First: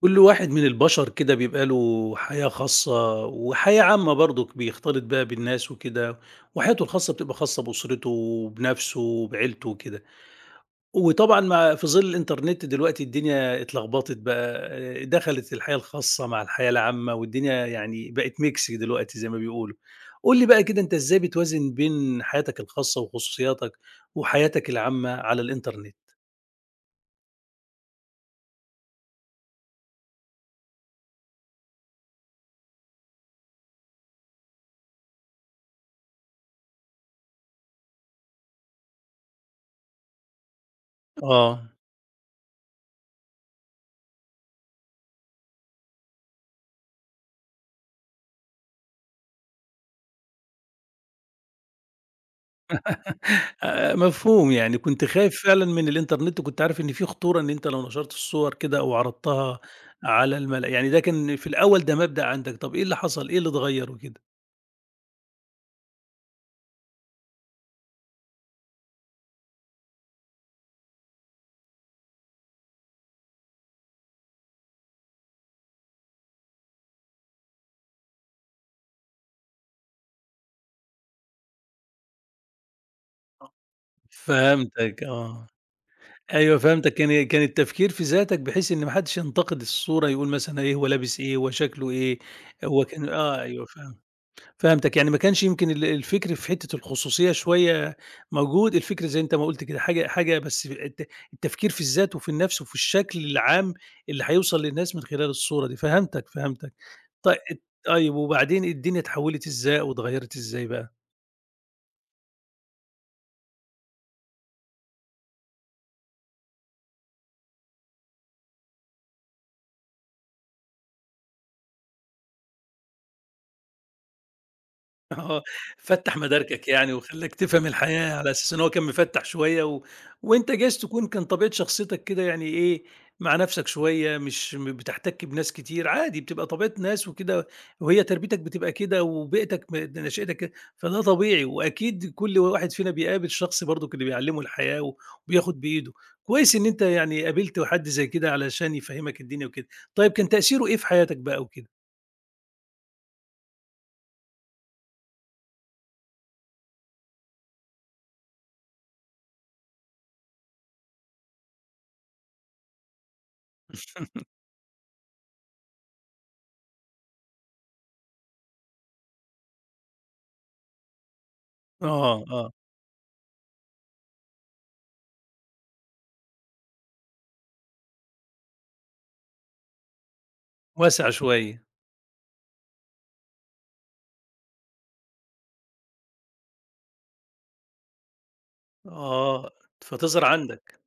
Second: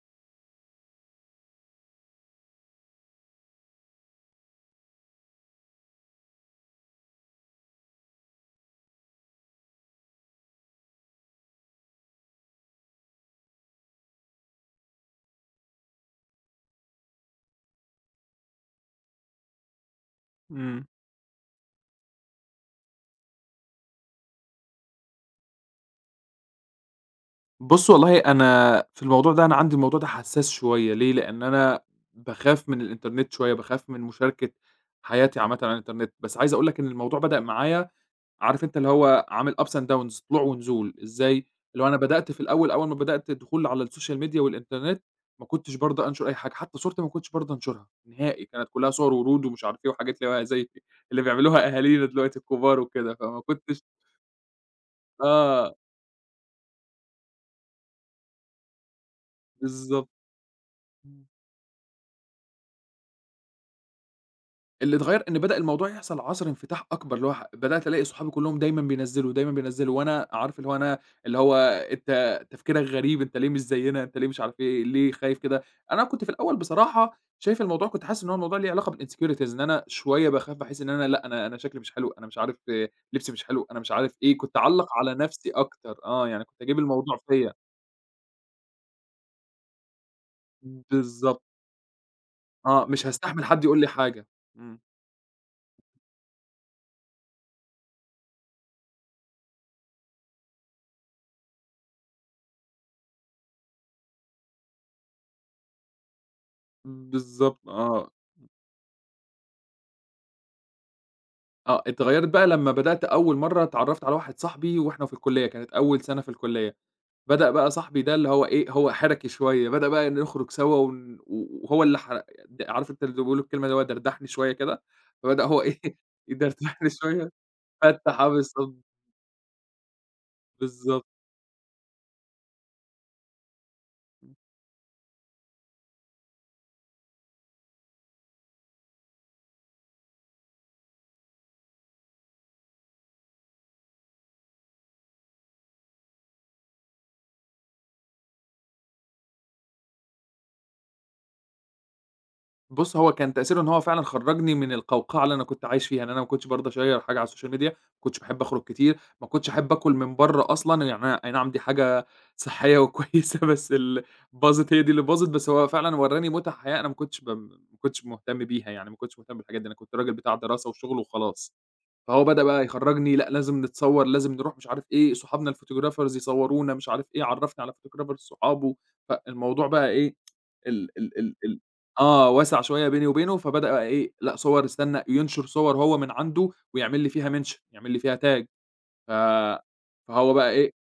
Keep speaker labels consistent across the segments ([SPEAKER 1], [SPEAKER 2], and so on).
[SPEAKER 1] كل واحد من البشر كده بيبقى له حياة خاصة وحياة عامة برضك بيختلط بها بالناس وكده. وحياته الخاصة بتبقى خاصة بأسرته وبنفسه وبعيلته وكده. وطبعا مع في ظل الإنترنت دلوقتي الدنيا اتلخبطت بقى. آه، دخلت الحياة الخاصة مع الحياة العامة والدنيا يعني بقت ميكس دلوقتي زي ما بيقولوا. قول لي بقى كده
[SPEAKER 2] إمم.
[SPEAKER 1] أنت إزاي بتوازن بين حياتك الخاصة وخصوصياتك وحياتك العامة على الإنترنت؟
[SPEAKER 2] بُص، والله أنا في الموضوع ده، عندي الموضوع ده حساس شوية. ليه؟ لإن أنا باخاف من الإنترنت شوية، باخاف من مشاركة حياتي عامةً على الإنترنت. بس عايز أقول لك إن الموضوع بدأ معايا، عارف أنت اللي هو عامل ups and downs، طلوع ونزول، إزاي؟
[SPEAKER 1] آه،
[SPEAKER 2] اللي هو أنا بدأت في الأول، أول ما بدأت الدخول على السوشيال ميديا والإنترنت، ما كنتش بارضى أنشر أي حاجة، حتى صورتي ما كنتش بارضى أنشرها نهائي، كانت كلها صور ورود ومش عارف إيه وحاجات اللي هو زي اللي بيعملوها أهالينا دلوقتي الكبار وكده، فما كنتش.
[SPEAKER 1] مفهوم، يعني كنت خايف فعلًا
[SPEAKER 2] آه،
[SPEAKER 1] من الإنترنت، وكنت عارف إن في خطورة إن أنت لو نشرت الصور كده أو عرضتها
[SPEAKER 2] بالضبط.
[SPEAKER 1] على الملا. يعني ده
[SPEAKER 2] إمم.
[SPEAKER 1] كان في الأول، ده مبدأ عندك، طب إيه اللي حصل، إيه اللي اتغيّر وكده؟
[SPEAKER 2] اللي اتغيّر إن بدأ الموضوع يحصل عَصْر انفتاح أكبر، اللي هو بدأت ألاقي صحابي كُلّهم دايمًا بينزّلوا، دايمًا بينزّلوا، وأنا عارف اللي هو أنا، اللي هو أنت تفكيرك غريب، أنت ليه مش زيّنا، أنت ليه مش عارف إيه، ليه خايف كده؟ أنا كنت في الأول بصراحة شايف الموضوع، كنت حاسس إن هو الموضوع ليه علاقة بالinsecurities، إن أنا شوية باخاف، باحس إن أنا لأ، أنا شكلي مش حلو، أنا مش عارف إيه، لبسي مش حلو، أنا مش عارف إيه، كنت أعلّق
[SPEAKER 1] فهمتك
[SPEAKER 2] على
[SPEAKER 1] آه،
[SPEAKER 2] نَفْسي أكتر، آه، يعني
[SPEAKER 1] أيوه
[SPEAKER 2] كنت أجيب
[SPEAKER 1] فهمتك،
[SPEAKER 2] الموضوع
[SPEAKER 1] كان
[SPEAKER 2] فيّا.
[SPEAKER 1] التفكير في ذاتك بحيث إن ما حدش ينتقد الصورة، يقول مثلًا إيه هو لابس إيه،
[SPEAKER 2] بالضبط،
[SPEAKER 1] هو شكله إيه، هو
[SPEAKER 2] آه، مش
[SPEAKER 1] كان آه
[SPEAKER 2] هاستحمل حد
[SPEAKER 1] أيوه
[SPEAKER 2] يقول لي
[SPEAKER 1] فاهم.
[SPEAKER 2] حاجة. إمم.
[SPEAKER 1] فهمتك، يعني ما كانش يمكن الفكر في حتّة الخصوصية شوية موجود، الفكر زي أنت ما قُلت كده حاجة بس التفكير في الذات وفي النَفْس وفي الشكل العام اللي هيوصل للناس من خلال الصورة دي، فهمتك، فهمتك. طي
[SPEAKER 2] بالضبط، آه،
[SPEAKER 1] طيب وبعدين الدنيا اتحوّلت إزاي أو اتغيّرت إزاي بقى؟
[SPEAKER 2] آه، اتغيّرت بقى لمّا بدأت أول مرّة، اتعرّفت على واحد صاحبي وإحنا في الكُلّية، كانت أول سَنة في الكُلّية. بدأ بقى صاحبي ده اللي هو إيه، هو حَرَكي شوية، بدأ بقى نخرُج سوا، ون وهو اللي ح د عارف أنت اللي بيقولوا الكلمة، اللي هو دردحني شوية كده،
[SPEAKER 1] آه،
[SPEAKER 2] فبدأ هو إيه،
[SPEAKER 1] فتّح مداركك
[SPEAKER 2] يدردحني
[SPEAKER 1] يعني
[SPEAKER 2] شوية،
[SPEAKER 1] وخلّاك تفهم الحياة
[SPEAKER 2] فتَّح آه
[SPEAKER 1] على أساس إن هو
[SPEAKER 2] بالضبط،
[SPEAKER 1] كان مفتّح شوية و وأنت جايز
[SPEAKER 2] بالضبط.
[SPEAKER 1] تكون كان طبيعة شخصيتك كده يعني إيه، مع نَفْسك شوية مش بتحتَك بناس كتير، عادي بتبقى طبيعة ناس وكده. وهي تربيتك بتبقى كده وبيئتك نشأتك كده، فده طبيعي وأكيد كل واحد فينا بيقابل شخص برضُك اللي بيعلّمه الحياة و وبياخُد بإيده. كويس إن أنت يعني قابلت حد زي كده علشان يفهّمك الدنيا وكده. طيب كان تأثيره إيه في حياتك بقى وكده؟
[SPEAKER 2] بُص، هو كان تأثيره إن هو فعلًا خرّجني من القوقعة اللي أنا كنت عايش فيها. يعني أنا ما كنتش بارضى أشيّر حاجة على السوشيال ميديا، ما كنتش باحب أخرج كتير، ما كنتش أحب آكل من برّه أصلًا. يعني أنا أي نعم دي حاجة صحّية وكويسة، بس باظت، هي دي اللي باظت. بس هو فعلًا ورّاني مُتع حياة أنا ما كنتش ما كنتش مهتم بيها يعني، ما كنتش مهتم بالحاجات دي، أنا كنت راجل بتاع دراسة وشغل وخلاص. فهو
[SPEAKER 1] آه،
[SPEAKER 2] بدأ
[SPEAKER 1] آه،
[SPEAKER 2] بقى يخرّجني، لأ لازم نتصوّر، لازم نروح مش عارف إيه، صحابنا الphotographers يصوّرونا، مش عارف إيه، عرّفني على photographers صحابه. فالموضوع بقى إيه، ال
[SPEAKER 1] واسع
[SPEAKER 2] ال ال ال
[SPEAKER 1] شوية.
[SPEAKER 2] آه، وَسَع شوية بيني وبينه، فبدأ بقى إيه، لأ صور، استنى ينشُر صور هو من عنده ويعمل لي فيها mention، يعمل لي فيها tag. ف
[SPEAKER 1] آه، فتظهر
[SPEAKER 2] فهو بقى إيه،
[SPEAKER 1] عندك،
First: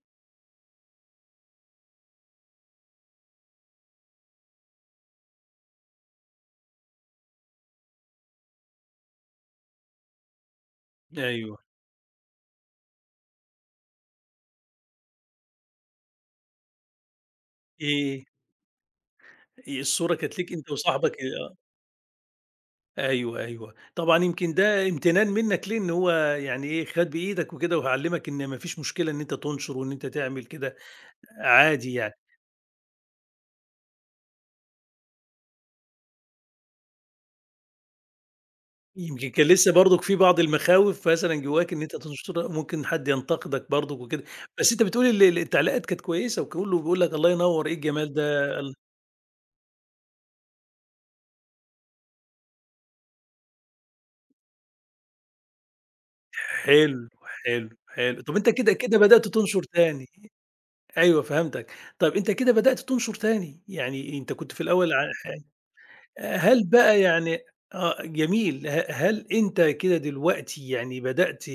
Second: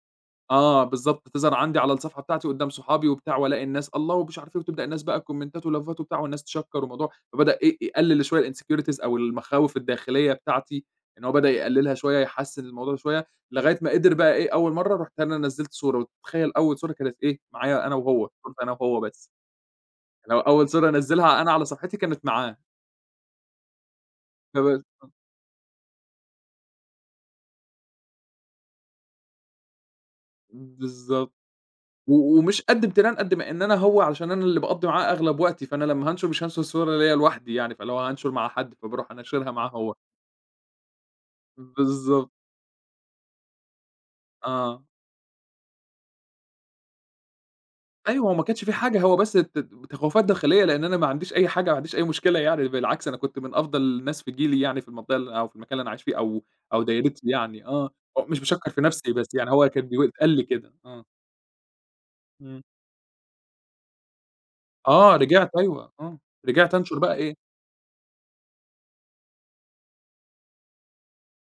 [SPEAKER 2] آه، بالضبط، تظهر عندي على الصفحة بتاعتي قدّام صحابي وبتاع، وألاقي الناس الله ومش عارف إيه، وتبدأ الناس بقى كومنتات ولافات وبتاع، والناس تشكّر والموضوع. فبدأ إيه، يقلل شوية الinsecurities أو المخاوف الداخلية بتاعتي، إن هو بدأ
[SPEAKER 1] أيوه،
[SPEAKER 2] يقللها شوية، يحسّن الموضوع شوية، لغاية ما قدر بقى إيه، أول مرّة رُحت، أنا نزّلت صورة، وتتخيّل أول صورة كانت إيه، معايا أنا
[SPEAKER 1] إيه،
[SPEAKER 2] وهو، صورة أنا وهو بس.
[SPEAKER 1] إيه الصورة كانت
[SPEAKER 2] لو
[SPEAKER 1] ليك
[SPEAKER 2] أول
[SPEAKER 1] أنت
[SPEAKER 2] صورة
[SPEAKER 1] وصاحبك
[SPEAKER 2] أنزّلها أنا
[SPEAKER 1] آه،
[SPEAKER 2] على صفحتي كانت معاه.
[SPEAKER 1] أيوه، أيوه، طبعًا يمكن
[SPEAKER 2] فب
[SPEAKER 1] ده امتنان منّك ليه إن هو يعني إيه، خَد بإيدك وكده وعلّمك إن ما فيش مشكلة إن أنت تنشر وإن أنت تعمل كده
[SPEAKER 2] بالضبط.
[SPEAKER 1] عادي يعني،
[SPEAKER 2] ومش قد امتنان قد ما إن أنا هو علشان أنا اللي باقضّي معاه أغلب وقتي، فأنا لمّا هانشر مش هانشر صورة ليّا لوحدي يعني، فاللي هو هانشر مع حد، فباروح
[SPEAKER 1] يمكن كان
[SPEAKER 2] أنشّرها معاه
[SPEAKER 1] لسه
[SPEAKER 2] هو.
[SPEAKER 1] برضك في بعض المخاوف مثلًا جواك إن أنت
[SPEAKER 2] بالضبط،
[SPEAKER 1] تنشرها ممكن حد ينتقدك برضك وكده، بس
[SPEAKER 2] آه.
[SPEAKER 1] أنت بتقول ال ال التعليقات كانت كويسة وكلّه بيقول لك الله ينوّر إيه الجمال
[SPEAKER 2] أيوه، هو ما
[SPEAKER 1] ده،
[SPEAKER 2] كانش في حاجة، هو بس تخوّفات داخلية، لإن أنا ما عنديش أي حاجة، ما عنديش أي مشكلة يعني. بالعكس أنا كنت من أفضل الناس في جيلي، يعني في المنطقة اللي، أو في المكان اللي أنا عايش فيه، أو أو
[SPEAKER 1] حلو،
[SPEAKER 2] دايرتي يعني
[SPEAKER 1] حلو،
[SPEAKER 2] آه.
[SPEAKER 1] حلو،
[SPEAKER 2] هو
[SPEAKER 1] طَب
[SPEAKER 2] مش
[SPEAKER 1] أنت
[SPEAKER 2] باشكّر
[SPEAKER 1] كده،
[SPEAKER 2] في
[SPEAKER 1] كده
[SPEAKER 2] نَفْسي، بس
[SPEAKER 1] بدأت
[SPEAKER 2] يعني
[SPEAKER 1] تنشر
[SPEAKER 2] هو كان
[SPEAKER 1] تاني.
[SPEAKER 2] بيقول، قال لي كده، آه.
[SPEAKER 1] أيوه فهمتك. طَب أنت كده
[SPEAKER 2] إمم.
[SPEAKER 1] بدأت تنشُر تاني، يعني أنت كنت في الأول
[SPEAKER 2] آه، رجعت أيوه، آه.
[SPEAKER 1] هل
[SPEAKER 2] رجعت أنشر
[SPEAKER 1] بقى
[SPEAKER 2] بقى إيه.
[SPEAKER 1] يعني آه، جميل. هل أنت كده دلوقتي يعني بدأت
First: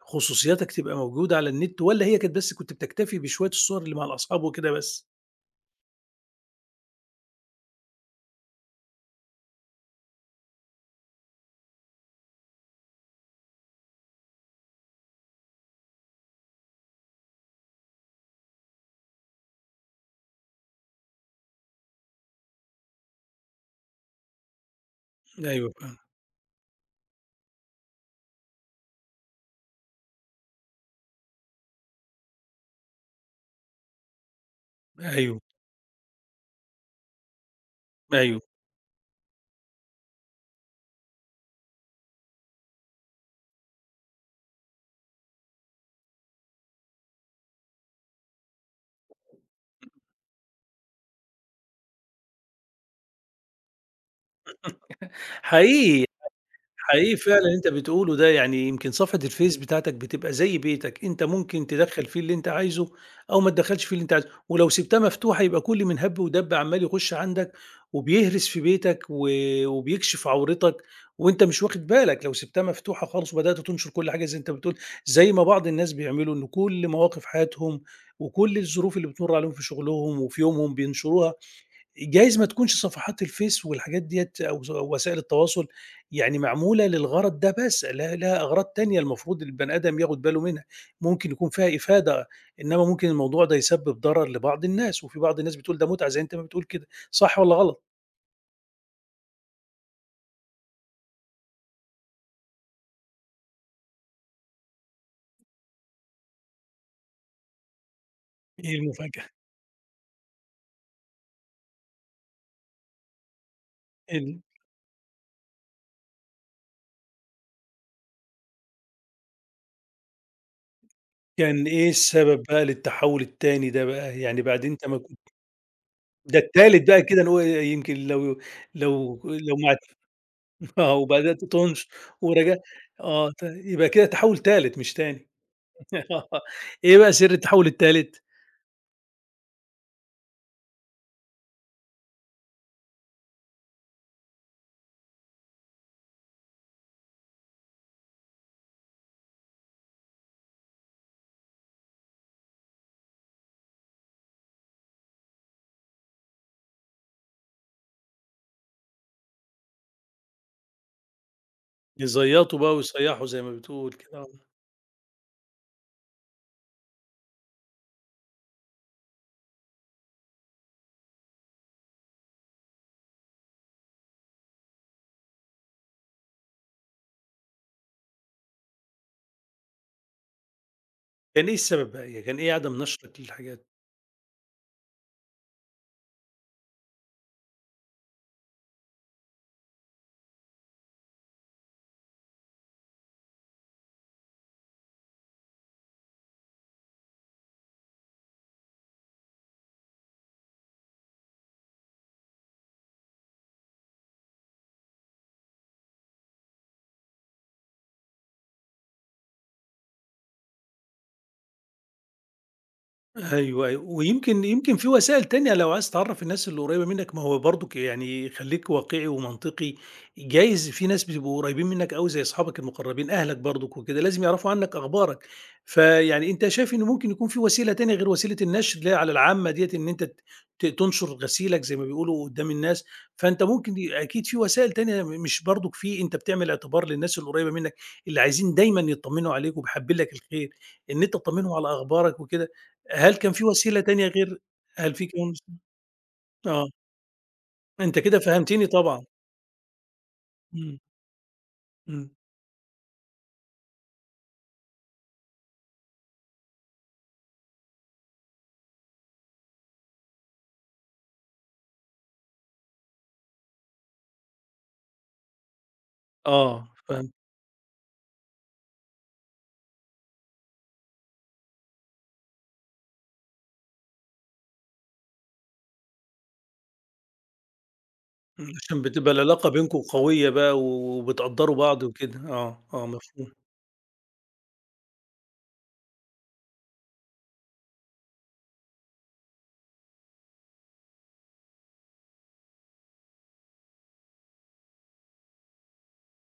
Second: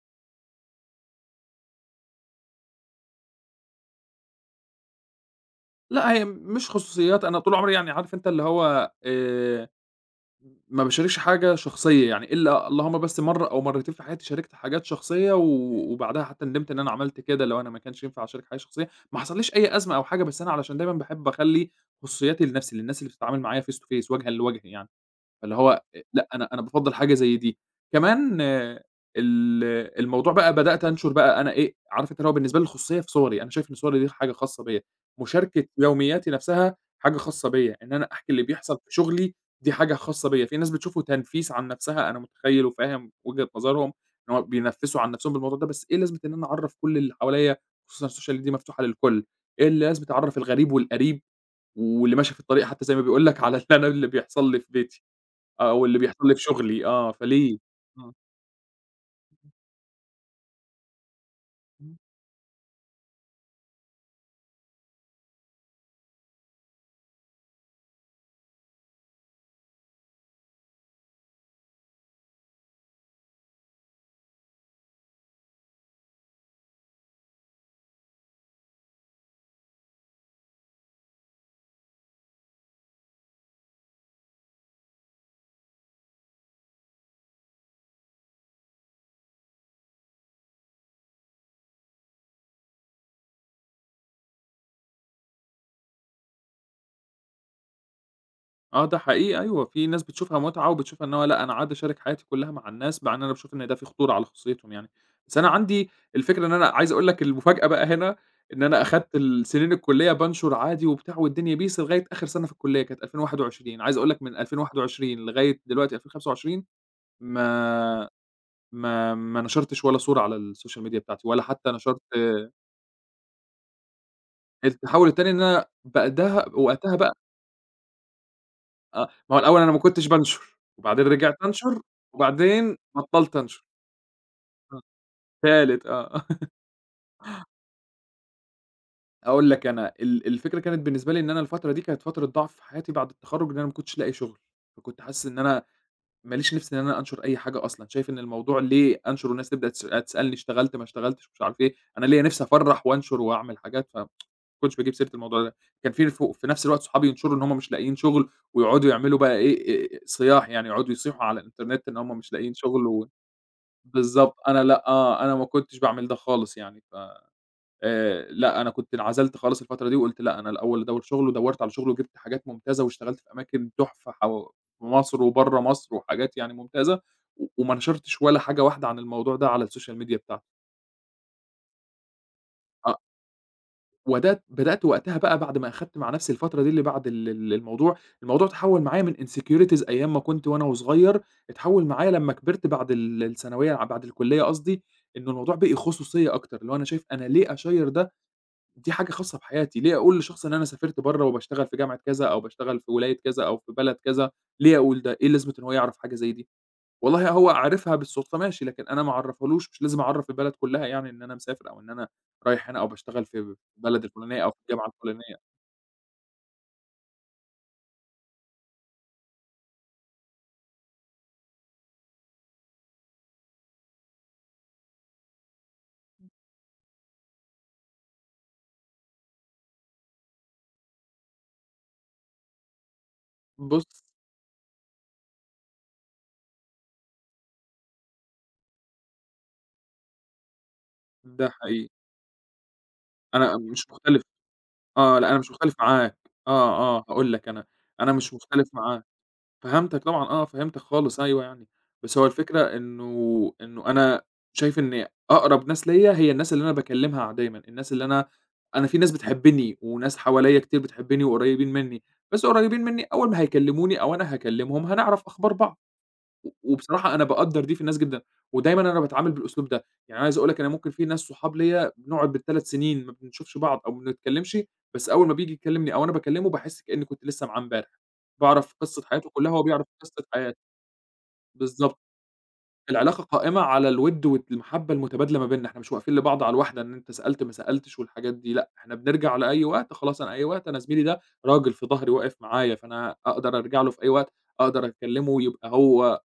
[SPEAKER 1] خصوصياتك تبقى موجودة على النت والّا هي كانت بس كنت بتكتفي بشوية الصور اللي مع الأصحاب وكده بس؟
[SPEAKER 2] لأ، هي مش خصوصيات، أنا طول عمري يعني عارف أنت اللي هو ما باشاركش حاجة شخصية يعني، إلا اللهم بس مرّة أو مرّتين في حياتي شاركت حاجات شخصية، وبعدها حتى ندمت إن أنا عملت كده. اللي هو أنا ما كانش ينفع أشارك حاجة شخصية، ما حصلّيش أي أزمة أو حاجة، بس أنا علشان دايمًا باحب أخلّي خصوصياتي لنَفْسي، للناس اللي بتتعامل معايا face to face، وجهًا لوجه يعني. فاللي
[SPEAKER 1] أيوه
[SPEAKER 2] هو
[SPEAKER 1] فاهم،
[SPEAKER 2] لأ، أنا بافضّل حاجة زي دي. كمان آه. ال الموضوع بقى، بدأت أنشُر بقى أنا إيه، عارف أنت اللي هو بالنسبة لي الخصوصية في صوري، أنا شايف إن صوري دي حاجة خاصة بيّا،
[SPEAKER 1] أيوه،
[SPEAKER 2] مشاركة يومياتي نَفْسها حاجة خاصة بيّا، إن أنا أحكي
[SPEAKER 1] أيوه.
[SPEAKER 2] اللي بيحصل في شُغلي دي حاجة خاصة بيّا. في ناس بتشوفه تنفيس عن نَفْسها، أنا متخيّل وفاهم وجهة نظرهم إن هو بينفّسوا عن نَفْسهم بالموضوع ده، بس إيه لازمة إن أنا أعرّف كل اللي حواليّا، خصوصًا الsocial دي مفتوحة للكل، إيه لازمة أعرّف الغريب والقريب واللي ماشي في الطريق حتّى، زي ما بيقول لك، على اللي أنا اللي بيحصل لي في بيتي. آه، واللي
[SPEAKER 1] حقيقي.
[SPEAKER 2] بيحصل لي في شغلي آه،
[SPEAKER 1] حقيقي فعلًا اللي
[SPEAKER 2] فليه؟
[SPEAKER 1] أنت
[SPEAKER 2] آه،
[SPEAKER 1] بتقوله ده، يعني يمكن صفحة الفيس بتاعتك بتبقى زي بيتك، أنت ممكن
[SPEAKER 2] إمم،
[SPEAKER 1] تدخّل فيه اللي أنت عايزه أو ما تدخّلش فيه اللي أنت عايزه، ولو سِبتها مفتوحة يبقى كل من هَب ودَب عمّال يخش عندك وبيهرس في بيتك و وبيكشف عورتك وأنت مش واخد بالك، لو سِبتها مفتوحة خالص وبدأت تنشر كل حاجة زي أنت بتقول، زي ما بعض الناس بيعملوا إن كل مواقف حياتهم وكل الظروف اللي بتمُر عليهم في شغلهم وفي يومهم بينشروها، جايز ما تكونش صفحات الفيس والحاجات ديّة أو س أو وسائل التواصل يعني معمولة للغرض ده بس، لها أغراض تانية المفروض البني آدم ياخد باله منها، ممكن يكون فيها إفادة، إنما ممكن الموضوع ده يسبب ضرر لبعض الناس، وفي بعض الناس بتقول ده متعة زي أنت ما بتقول كده، صح والّا غلط؟
[SPEAKER 2] آه، ده حقيقي أيوه، في ناس بتشوفها متعة وبتشوفها إن هو لأ، أنا عادي أشارك حياتي كلّها مع الناس، مع إن أنا باشوف إن ده فيه خطورة على خصوصيتهم يعني. بس أنا عندي الفكرة، إن أنا عايز أقول لك المفاجأة بقى هنا، إن
[SPEAKER 1] إيه
[SPEAKER 2] أنا أخدت
[SPEAKER 1] المفاجأة؟
[SPEAKER 2] سنين الكلية بانشر عادي وبتاع والدنيا peace لغاية آخر سنة في الكلية كانت 2021. عايز أقول لك من
[SPEAKER 1] ال
[SPEAKER 2] 2021 لغاية دلوقتي 2025 ما ما نشرتش ولا صورة على السوشيال ميديا بتاعتي، ولا
[SPEAKER 1] كان
[SPEAKER 2] حتى
[SPEAKER 1] إيه
[SPEAKER 2] نشرت.
[SPEAKER 1] السبب بقى للتحول التاني ده بقى؟ يعني بعد أنت ما
[SPEAKER 2] التحوّل
[SPEAKER 1] كنت
[SPEAKER 2] التاني إن أنا
[SPEAKER 1] ده
[SPEAKER 2] بعدها
[SPEAKER 1] التالت
[SPEAKER 2] وقتها
[SPEAKER 1] بقى
[SPEAKER 2] بقى،
[SPEAKER 1] كده نقول إيه، يمكن لو
[SPEAKER 2] آه،
[SPEAKER 1] لو
[SPEAKER 2] ما هو
[SPEAKER 1] لو
[SPEAKER 2] الأول أنا
[SPEAKER 1] ما
[SPEAKER 2] ما كنتش بانشر،
[SPEAKER 1] آه
[SPEAKER 2] وبعدين رجعت
[SPEAKER 1] وبدأت
[SPEAKER 2] أنشر،
[SPEAKER 1] تنش ورجع
[SPEAKER 2] وبعدين
[SPEAKER 1] آه
[SPEAKER 2] بطّلت أنشر،
[SPEAKER 1] يبقى كده تحول تالت
[SPEAKER 2] آه،
[SPEAKER 1] مش تاني.
[SPEAKER 2] تالت آه،
[SPEAKER 1] إيه بقى سر التحوّل التالت؟
[SPEAKER 2] أقول لك أنا. الفكرة كانت بالنسبة لي إن أنا الفترة دي كانت فترة ضعف في حياتي بعد التخرُّج، إن أنا ما كنتش لاقي شغل. فكنت حاسس إن أنا ما ليش نِفْس إن أنا أنشر أي حاجة أصلًا، شايف إن الموضوع ليه أنشر والناس تبدأ تسألني اشتغلت ما اشتغلتش مش عارف إيه. أنا ليّا نِفْسي أفرّح وأنشر وأعمل حاجات، ما كنتش باجيب سيرة الموضوع ده. كان في في نَفْس الوقت صحابي ينشروا إن هم مش لاقيين شغل، ويقعدوا يعملوا بقى إيه، صياح يعني، يقعدوا يصيحوا على الإنترنت إن هم مش لاقيين
[SPEAKER 1] يزيّطوا بقى
[SPEAKER 2] شغل
[SPEAKER 1] ويصيّحوا زي ما بتقول كده،
[SPEAKER 2] بالضبط، أنا لأ، آه، أنا ما كنتش باعمل ده خالص يعني. ف لأ، أنا كنت انعزلت خالص الفترة دي وقُلت لأ، أنا الأول أدوّر شغل، ودوّرت على شغل وجِبت حاجات ممتازة واشتغلت في أماكن تحفة في مصر وبرّه مصر وحاجات يعني ممتازة. وما نشرتش ولا حاجة واحدة عن الموضوع ده على السوشيال ميديا بتاعتي.
[SPEAKER 1] كان إيه السبب بقى، يعني كان إيه عدم
[SPEAKER 2] آه،
[SPEAKER 1] نشرك للحاجات؟
[SPEAKER 2] وده بدأت وقتها بقى بعد ما أخدت مع نفسي الفترة دي اللي بعد ال ال الموضوع، الموضوع اتحوّل معايا من insecurities أيام ما كنت وأنا وصغير، اتحوّل معايا لمّا كبرت بعد الثانوية، بعد الكلية قصدي، إنه الموضوع بقي خصوصية أكتر. اللي هو أنا شايف أنا ليه أشيّر ده؟ دي حاجة خاصة بحياتي. ليه أقول لشخص إن أنا سافرت برّه وباشتغل في جامعة كذا، أو باشتغل في ولاية كذا أو في بلد كذا، ليه أقول ده؟ إيه لازمة إن هو يعرف حاجة زي دي؟ والله هو عارفها بالصدفة ماشي، لكن أنا ما أعرّفهالوش. مش لازم أعرّف البلد كلّها يعني إن أنا مسافر، أو إن أنا رايح هنا، أو باشتغل في
[SPEAKER 1] أيوه، أيوه،
[SPEAKER 2] البلد الفلانية
[SPEAKER 1] ويمكن
[SPEAKER 2] أو في
[SPEAKER 1] يمكن
[SPEAKER 2] الجامعة
[SPEAKER 1] في وسائل
[SPEAKER 2] الفلانية.
[SPEAKER 1] تانية لو عايز تعرّف الناس اللي قريّبة منّك، ما هو برضُك يعني خلّيك واقعي ومنطقي، جايز في ناس بيبقوا قريّبين منّك أوي زي أصحابك المقرّبين، أهلك برضُك وكده، لازم يعرفوا عنّك أخبارك، فيعني أنت شايف إن ممكن يكون في وسيلة تانية غير وسيلة النشر اللي هي على العامة ديّة، إن أنت تنشر غسيلك زي ما بيقولوا قدّام الناس، فأنت ممكن
[SPEAKER 2] بُص،
[SPEAKER 1] أكيد في وسائل تانية مش برضُك في أنت بتعمل اعتبار للناس القريّبة منّك، اللي عايزين دايمًا يتطمّنوا عليك وبيحبّوا لك الخير، إن أنت
[SPEAKER 2] ده
[SPEAKER 1] تطمّنهم على
[SPEAKER 2] حقيقي،
[SPEAKER 1] أخبارك وكده. هل كان في
[SPEAKER 2] أنا
[SPEAKER 1] وسيلة
[SPEAKER 2] مش
[SPEAKER 1] تانية
[SPEAKER 2] مختلف.
[SPEAKER 1] غير هل في
[SPEAKER 2] آه،
[SPEAKER 1] كمان
[SPEAKER 2] لأ أنا
[SPEAKER 1] وسيلة
[SPEAKER 2] مش مختلف معاك،
[SPEAKER 1] آه،
[SPEAKER 2] آه، آه، هاقول لك أنا،
[SPEAKER 1] أنت
[SPEAKER 2] أنا
[SPEAKER 1] كده
[SPEAKER 2] مش
[SPEAKER 1] فهمتني
[SPEAKER 2] مختلف
[SPEAKER 1] طبعًا،
[SPEAKER 2] معاك. فهمتك طبعًا آه،
[SPEAKER 1] إمم،
[SPEAKER 2] فهمتك خالص أيوه يعني.
[SPEAKER 1] إمم،
[SPEAKER 2] بس هو الفكرة إنه أنا شايف إن أقرب ناس ليّا هي الناس اللي أنا باكلّمها دايمًا، الناس اللي أنا، أنا في ناس بتحبّني وناس حواليّا كتير بتحبّني وقريّبين منّي، بس قريّبين منّي، أول ما هيكلّموني أو أنا هاكلّمهم هنعرف أخبار بعض.
[SPEAKER 1] آه فهمت،
[SPEAKER 2] وبصراحة أنا باقدّر دي في الناس جدًا. ودايمًا أنا باتعامل بالأسلوب ده، يعني عايز أقول لك أنا ممكن في ناس صحاب ليّا بنقعد بال3 سنين ما بنشوفش بعض أو ما بنتكلمش، بس أول ما بييجي يكلمني أو أنا باكلمه باحس كإني كنت لسه معاه امبارح،
[SPEAKER 1] إمم،
[SPEAKER 2] باعرف
[SPEAKER 1] عشان
[SPEAKER 2] قصة
[SPEAKER 1] بتبقى
[SPEAKER 2] حياته
[SPEAKER 1] العلاقة
[SPEAKER 2] كلها وهو
[SPEAKER 1] بينكم
[SPEAKER 2] بيعرف قصة
[SPEAKER 1] قوية بقى
[SPEAKER 2] حياتي.
[SPEAKER 1] و وبتقدّروا بعض
[SPEAKER 2] بالضبط،
[SPEAKER 1] وكده، آه، آه
[SPEAKER 2] العلاقة
[SPEAKER 1] مفهوم.
[SPEAKER 2] قائمة على الوِد والمحبة المتبادلة ما بيننا. إحنا مش واقفين لبعض على الواحدة، إن أنت سألت ما سألتش والحاجات دي، لأ، إحنا بنرجع لأي وقت خلاص. أنا أي وقت أنا زميلي ده راجل في ضهري واقف معايا، فأنا أقدر أرجع له في أي وقت، أقدر أكلمه يبقى هو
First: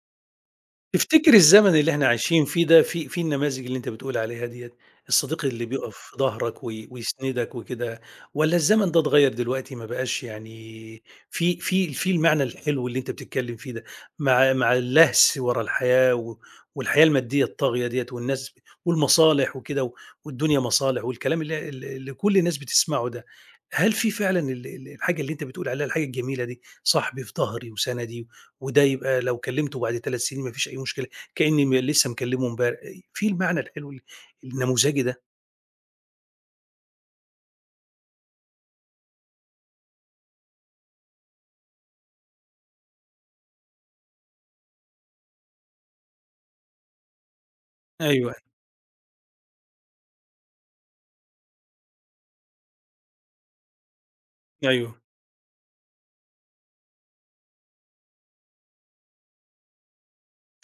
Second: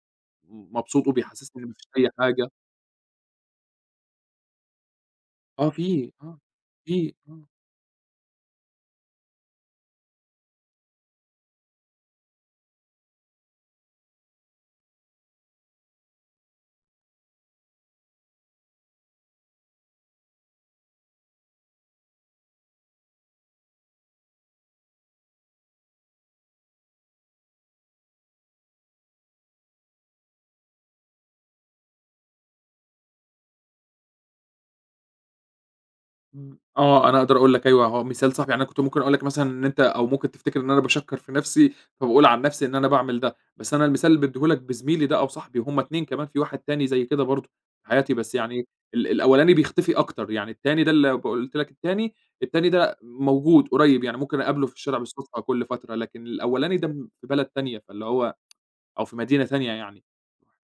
[SPEAKER 2] مبسوط،
[SPEAKER 1] تفتكر
[SPEAKER 2] وبيحسسني إن ما
[SPEAKER 1] الزمن
[SPEAKER 2] فيش
[SPEAKER 1] اللي إحنا
[SPEAKER 2] أي
[SPEAKER 1] عايشين
[SPEAKER 2] حاجة.
[SPEAKER 1] فيه ده فيه النماذج اللي أنت بتقول عليها ديّة، الصديق اللي
[SPEAKER 2] آه
[SPEAKER 1] بيقف
[SPEAKER 2] في،
[SPEAKER 1] في
[SPEAKER 2] آه
[SPEAKER 1] ضهرك
[SPEAKER 2] في، آه،
[SPEAKER 1] ويسندك وكده، والّا الزمن ده اتغيّر دلوقتي ما بقاش يعني في المعنى الحلو اللي أنت بتتكلم فيه ده، مع اللهس ورا الحياة و والحياة المادية الطاغية ديّة والناس والمصالح وكده و والدنيا مصالح والكلام اللي اللي كل الناس بتسمعه ده، هل في فعلًا ال ال الحاجة اللي أنت بتقول عليها الحاجة الجميلة دي، صاحبي في ضهري وسندي وده يبقى لو كلّمته بعد 3 سنين ما فيش أي مشكلة، كإنّي لسّه مكلّمه امبار في المعنى الحلو النموذجي ده.
[SPEAKER 2] إمم، آه، أنا أقدر أقول لك أيوه هو مثال صح. يعني أنا كنت ممكن أقول لك مثلًا إن أنت أو ممكن تفتكر إن أنا باشكّر في نفسي، فباقول عن نفسي إن أنا باعمل ده، بس أنا المثال اللي بادّيه لك بزميلي ده أو صاحبي، هُم 2، كمان في واحد تاني زي كده برضه في حياتي. بس
[SPEAKER 1] أيوه،
[SPEAKER 2] يعني الأولاني بيختفي أكتر، يعني التاني ده اللي قُلت لك، التاني، التاني ده موجود قريب، يعني ممكن أقابله في الشارع
[SPEAKER 1] أيوه.
[SPEAKER 2] بالصدفة كل فترة، لكن الأولاني ده في بلد تانية، فاللي هو أو في مدينة تانية يعني،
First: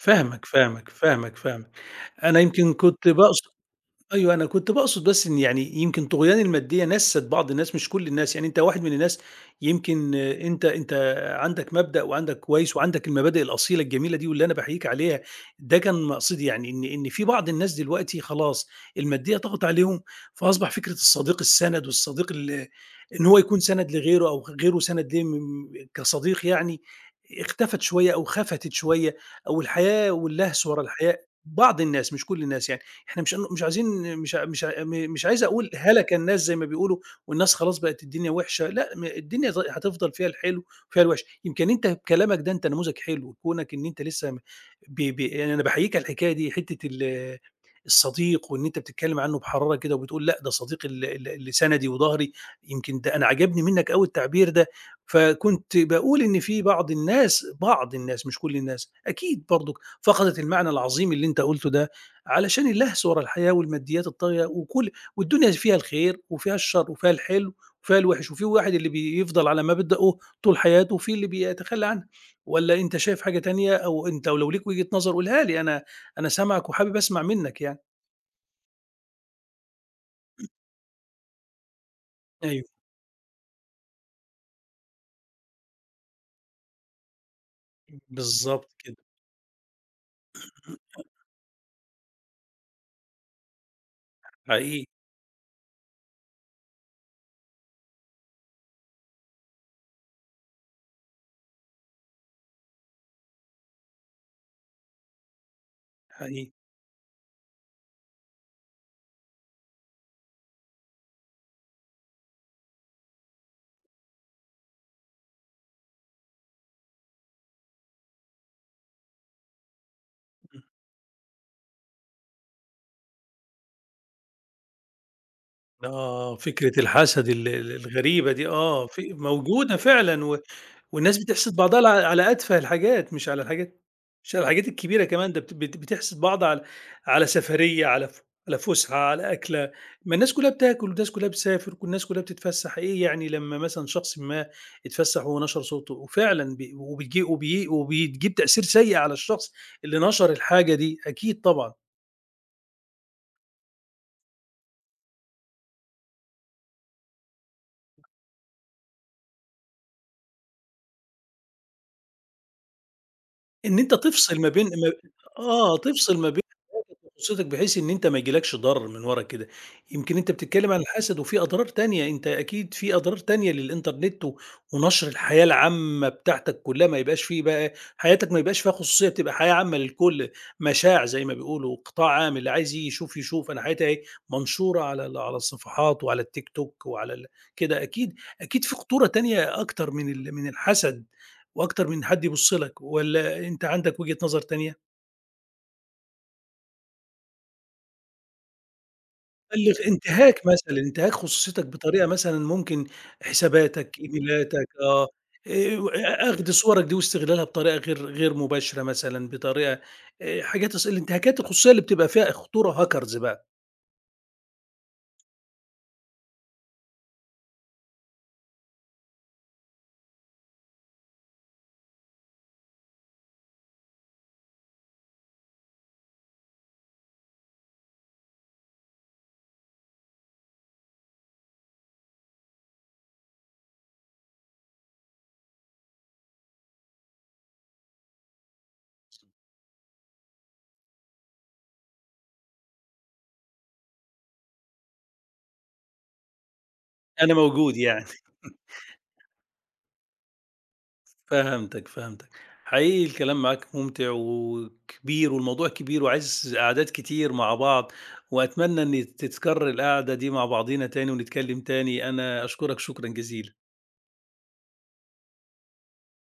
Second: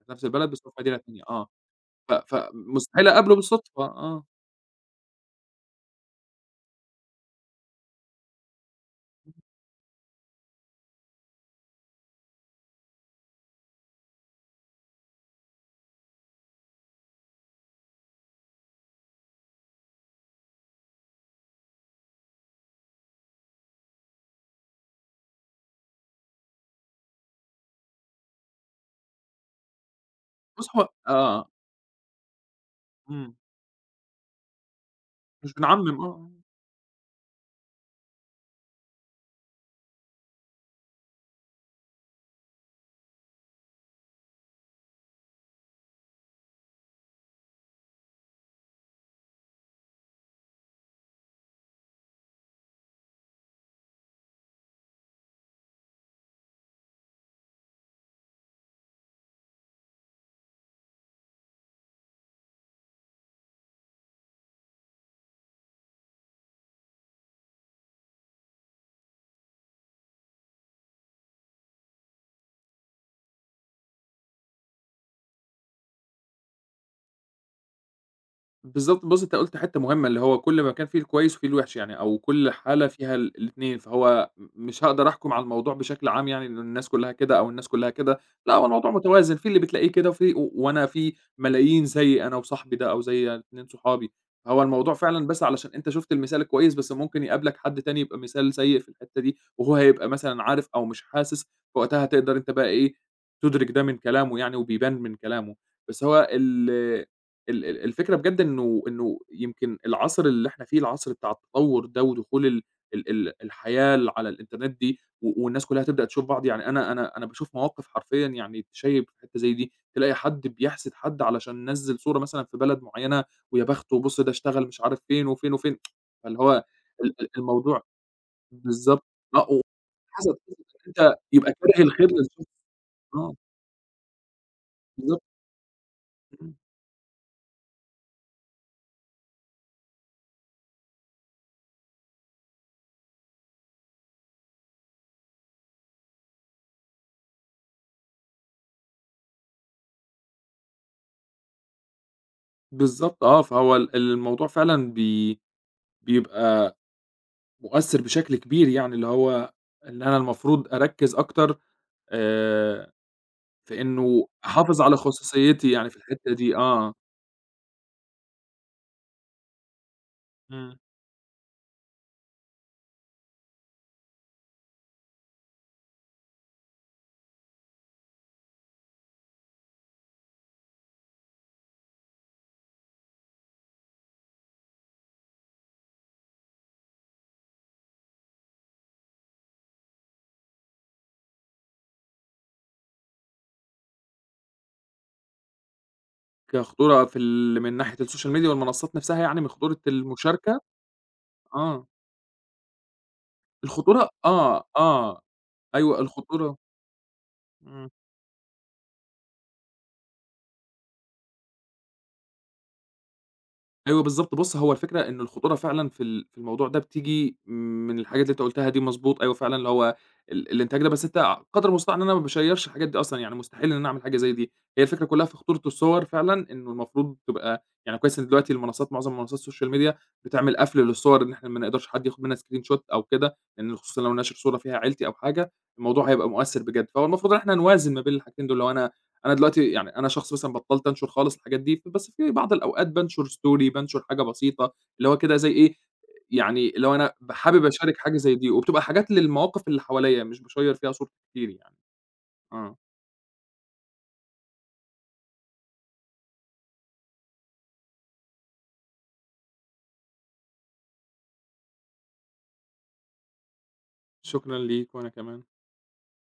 [SPEAKER 2] في نفس البلد بس هو في
[SPEAKER 1] فاهمك،
[SPEAKER 2] مدينة تانية،
[SPEAKER 1] فاهمك،
[SPEAKER 2] آه.
[SPEAKER 1] فاهمك. أنا يمكن كنت
[SPEAKER 2] فمستحيل أقابله
[SPEAKER 1] باقص
[SPEAKER 2] بالصدفة آه.
[SPEAKER 1] أيوه، أنا كنت باقصد بس إن يعني يمكن طُغيان المادية نَسّت بعض الناس مش كل الناس، يعني أنت واحد من الناس يمكن آه، أنت عندك مبدأ وعندك كويس وعندك المبادئ الأصيلة الجميلة دي واللي أنا باحييك عليها، ده كان مقصدي يعني إن في بعض الناس دلوقتي خلاص المادية طَغَت عليهم، فأصبح فكرة الصديق السَنَد والصديق إن هو يكون سَنَد لغيره أو غيره سَنَد ليه كصديق يعني اختفت شوية أو خَفَتت شوية أو الحياة واللهْس
[SPEAKER 2] بُص
[SPEAKER 1] ورا
[SPEAKER 2] هو
[SPEAKER 1] الحياة،
[SPEAKER 2] آه،
[SPEAKER 1] بعض الناس مش كل الناس يعني. إحنا
[SPEAKER 2] إمم،
[SPEAKER 1] مش عايزين مش ع مش ع م مش عايز
[SPEAKER 2] مش
[SPEAKER 1] أقول
[SPEAKER 2] بنعمِّم آه،
[SPEAKER 1] هلك
[SPEAKER 2] آه.
[SPEAKER 1] الناس زي ما بيقولوا، والناس خلاص بقت الدنيا وِحشة، لأ الدنيا هتفضل فيها الحلو وفيها الوِحش، يمكن أنت بكلامك ده أنت نموذج حلو، كونك إن أنت لسه م ب ب يعني أنا باحييك على الحكاية دي، حتة الصديق وإن أنت بتتكلم عنه بحرارة كده وبتقول لأ ده صديقي ال ال اللي سندي وضهري، يمكن ده أنا عجبني منك أوي التعبير ده، فكنت باقول إن في بعض الناس، بعض الناس مش كل الناس، أكيد برضك فقدت المعنى العظيم اللي أنت قُلته ده. علشان اللهث ورا الحياة والماديات الطاغية وكل والدنيا فيها الخير وفيها الشر وفيها الحلو وفيها الوحش وفي واحد اللي بيفضل على مبدأه طول حياته وفي اللي بيتخلى عنه، ولا انت شايف حاجة تانية او انت ولو ليك وجهة نظر قولها لي انا، انا سامعك وحابب اسمع منك يعني.
[SPEAKER 2] بالضبط، بُص أنت قُلت حتّة مهمة، اللي هو كل مكان فيه الكويس وفيه الوحش يعني، أو كل
[SPEAKER 1] أيوه،
[SPEAKER 2] حالة فيها الاتنين، فهو مش هاقدر أحكم على الموضوع بشكل عام يعني إنه الناس كلّها كده أو الناس كلّها كده. لأ هو
[SPEAKER 1] بالضبط
[SPEAKER 2] الموضوع
[SPEAKER 1] كده،
[SPEAKER 2] متوازن، في اللي بتلاقيه كده و وأنا في ملايين زيي، أنا وصاحبي ده أو زي 2 صحابي. فهو
[SPEAKER 1] حقيقي،
[SPEAKER 2] الموضوع فعلًا، بس علشان أنت شُفت المثال الكويس، بس ممكن يقابلك حد تاني يبقى مثال سيء في الحتّة دي، وهو هيبقى مثلًا عارف أو مش حاسس، فوقتها هتقدر أنت بقى إيه، تُدرك ده من كلامه يعني وبيبان من كلامه. بس هو
[SPEAKER 1] حقيقي.
[SPEAKER 2] ال ال ال الفكرة بجد إنه يمكن العصر اللي إحنا فيه، العصر بتاع التطوّر ده ودخول ال ال ال الحياة اللي على الإنترنت دي، والناس كلّها تبدأ تشوف بعض. يعني أنا باشوف مواقف حرفيًا يعني تشيّب في حتّة زي دي، تلاقي حد
[SPEAKER 1] إمم.
[SPEAKER 2] بيحسد حد علشان نزّل صورة مثلًا في بلد معيّنة، ويا بخته، بُص ده اشتغل مش عارف فين وفين وفين.
[SPEAKER 1] آه،
[SPEAKER 2] فاللي هو
[SPEAKER 1] فكرة
[SPEAKER 2] ال
[SPEAKER 1] الحسد
[SPEAKER 2] ال
[SPEAKER 1] ال ال
[SPEAKER 2] الموضوع
[SPEAKER 1] الغريبة دي آه،
[SPEAKER 2] بالضبط، آه،
[SPEAKER 1] موجودة فعلًا
[SPEAKER 2] وحسد،
[SPEAKER 1] و
[SPEAKER 2] أنت
[SPEAKER 1] والناس
[SPEAKER 2] يبقى
[SPEAKER 1] بتحسد بعضها
[SPEAKER 2] كاره
[SPEAKER 1] على
[SPEAKER 2] الخير
[SPEAKER 1] على
[SPEAKER 2] للشخص.
[SPEAKER 1] أتفه الحاجات، مش
[SPEAKER 2] آه،
[SPEAKER 1] على الحاجات مش على الحاجات الكبيرة
[SPEAKER 2] بالضبط،
[SPEAKER 1] كمان، ده بت بت بتحسد بعض
[SPEAKER 2] إمم،
[SPEAKER 1] على على سفرية، على على فُسحة، على أكلة، ما الناس كلّها بتاكل والناس كلّها بتسافر والناس كلّها بتتفسّح، إيه يعني لمّا مثلًا شخص ما اتفسّح ونشر صورته، وفعلًا وبتجي وبتجيب تأثير سيء على الشخص اللي نشر الحاجة دي، أكيد طبعًا.
[SPEAKER 2] بالضبط آه، فهو الموضوع فعلًا بيبقى مؤثّر بشكل كبير يعني، اللي هو إن أنا المفروض أركّز أكتر آآ
[SPEAKER 1] إن
[SPEAKER 2] في
[SPEAKER 1] أنت
[SPEAKER 2] إنه
[SPEAKER 1] تفصل ما بين
[SPEAKER 2] أحافظ
[SPEAKER 1] ما
[SPEAKER 2] على خصوصيتي
[SPEAKER 1] آه،
[SPEAKER 2] يعني في
[SPEAKER 1] تفصل ما
[SPEAKER 2] الحتّة
[SPEAKER 1] بين
[SPEAKER 2] دي آه،
[SPEAKER 1] تخصصِك بحيث إن أنت ما يجيلكش ضرر من ورا كده، يمكن أنت بتتكلم
[SPEAKER 2] إمم.
[SPEAKER 1] عن الحسد وفي أضرار تانية، أنت أكيد في أضرار تانية للإنترنت و ونشر الحياة العامة بتاعتك كلها، ما يبقاش في بقى حياتك ما يبقاش فيها خصوصية، بتبقى حياة عامة للكل، مشاع زي ما بيقولوا، قطاع عام، اللي عايز يشوف يشوف، أنا حياتي أهي منشورة على على الصفحات وعلى التيك توك وعلى كده، أكيد. أكيد في خطورة تانية أكتر من من الحسد وأكتر من حد يبُص لك، والّا أنت عندك وجهة نظر تانية؟
[SPEAKER 2] كخطورة في ال، من ناحية الSocial media والمنصّات نَفْسها يعني، من خطورة
[SPEAKER 1] بلّغ انتهاك
[SPEAKER 2] المشاركة،
[SPEAKER 1] مثلًا، انتهاك خصوصيتك
[SPEAKER 2] آه،
[SPEAKER 1] بطريقة مثلًا ممكن حساباتك،
[SPEAKER 2] الخطورة آه،
[SPEAKER 1] إيميلاتك آه،
[SPEAKER 2] آه،
[SPEAKER 1] و
[SPEAKER 2] أيوه
[SPEAKER 1] أخْد
[SPEAKER 2] الخطورة.
[SPEAKER 1] صورك دي واستغلالها بطريقة
[SPEAKER 2] إمم.
[SPEAKER 1] غير مباشرة مثلًا، بطريقة حاجات الانتهاكات الخصوصية اللي بتبقى فيها خطورة hackers بقى،
[SPEAKER 2] أيوه بالضبط، بُص هو الفكرة إن الخطورة فعلًا في في الموضوع ده بتيجي من الحاجات اللي أنت قُلتها دي مضبوط. أيوه فعلًا اللي هو الإنتاج ده، بس أنت قدر المستطاع إن أنا ما باشيّرش الحاجات دي أصلًا، يعني مستحيل إن أنا أعمل حاجة زي دي. هي الفكرة كلّها في خطورة الصور فعلًا، إنه المفروض تبقى يعني كويس إن دلوقتي المنصات، معظم منصات السوشيال ميديا بتعمل قفل للصور، إن إحنا ما نقدرش حد ياخد منها screenshot أو كده، لإن خصوصًا لو ناشر صورة فيها عيلتي أو حاجة، الموضوع هيبقى مؤثر بجد. فهو المفروض إن إحنا نوازن ما بين الحاجتين دول. لو أنا، أنا دلوقتي يعني أنا شخص مثلًا بطّلت أنشر خالص الحاجات دي، بس في بعض الأوقات بانشر story، بانشر حاجة بسيطة، اللي هو كده زي إيه، يعني اللي هو أنا
[SPEAKER 1] أنا
[SPEAKER 2] حابب
[SPEAKER 1] موجود
[SPEAKER 2] أشارك
[SPEAKER 1] يعني،
[SPEAKER 2] حاجة زي دي، وبتبقى حاجات للمواقف اللي حواليّا مش باشيّر فيها صورتي كتير يعني.
[SPEAKER 1] فهمتك، فهمتك.
[SPEAKER 2] آه،
[SPEAKER 1] حقيقي الكلام معاك ممتع وكبير والموضوع كبير وعايز قعدات كتير مع بعض، وأتمنى إن تتكرر القعدة دي مع بعضينا تاني ونتكلم تاني، أنا أشكرك شكرًا جزيلًا.
[SPEAKER 2] شكرًا ليك وأنا كمان.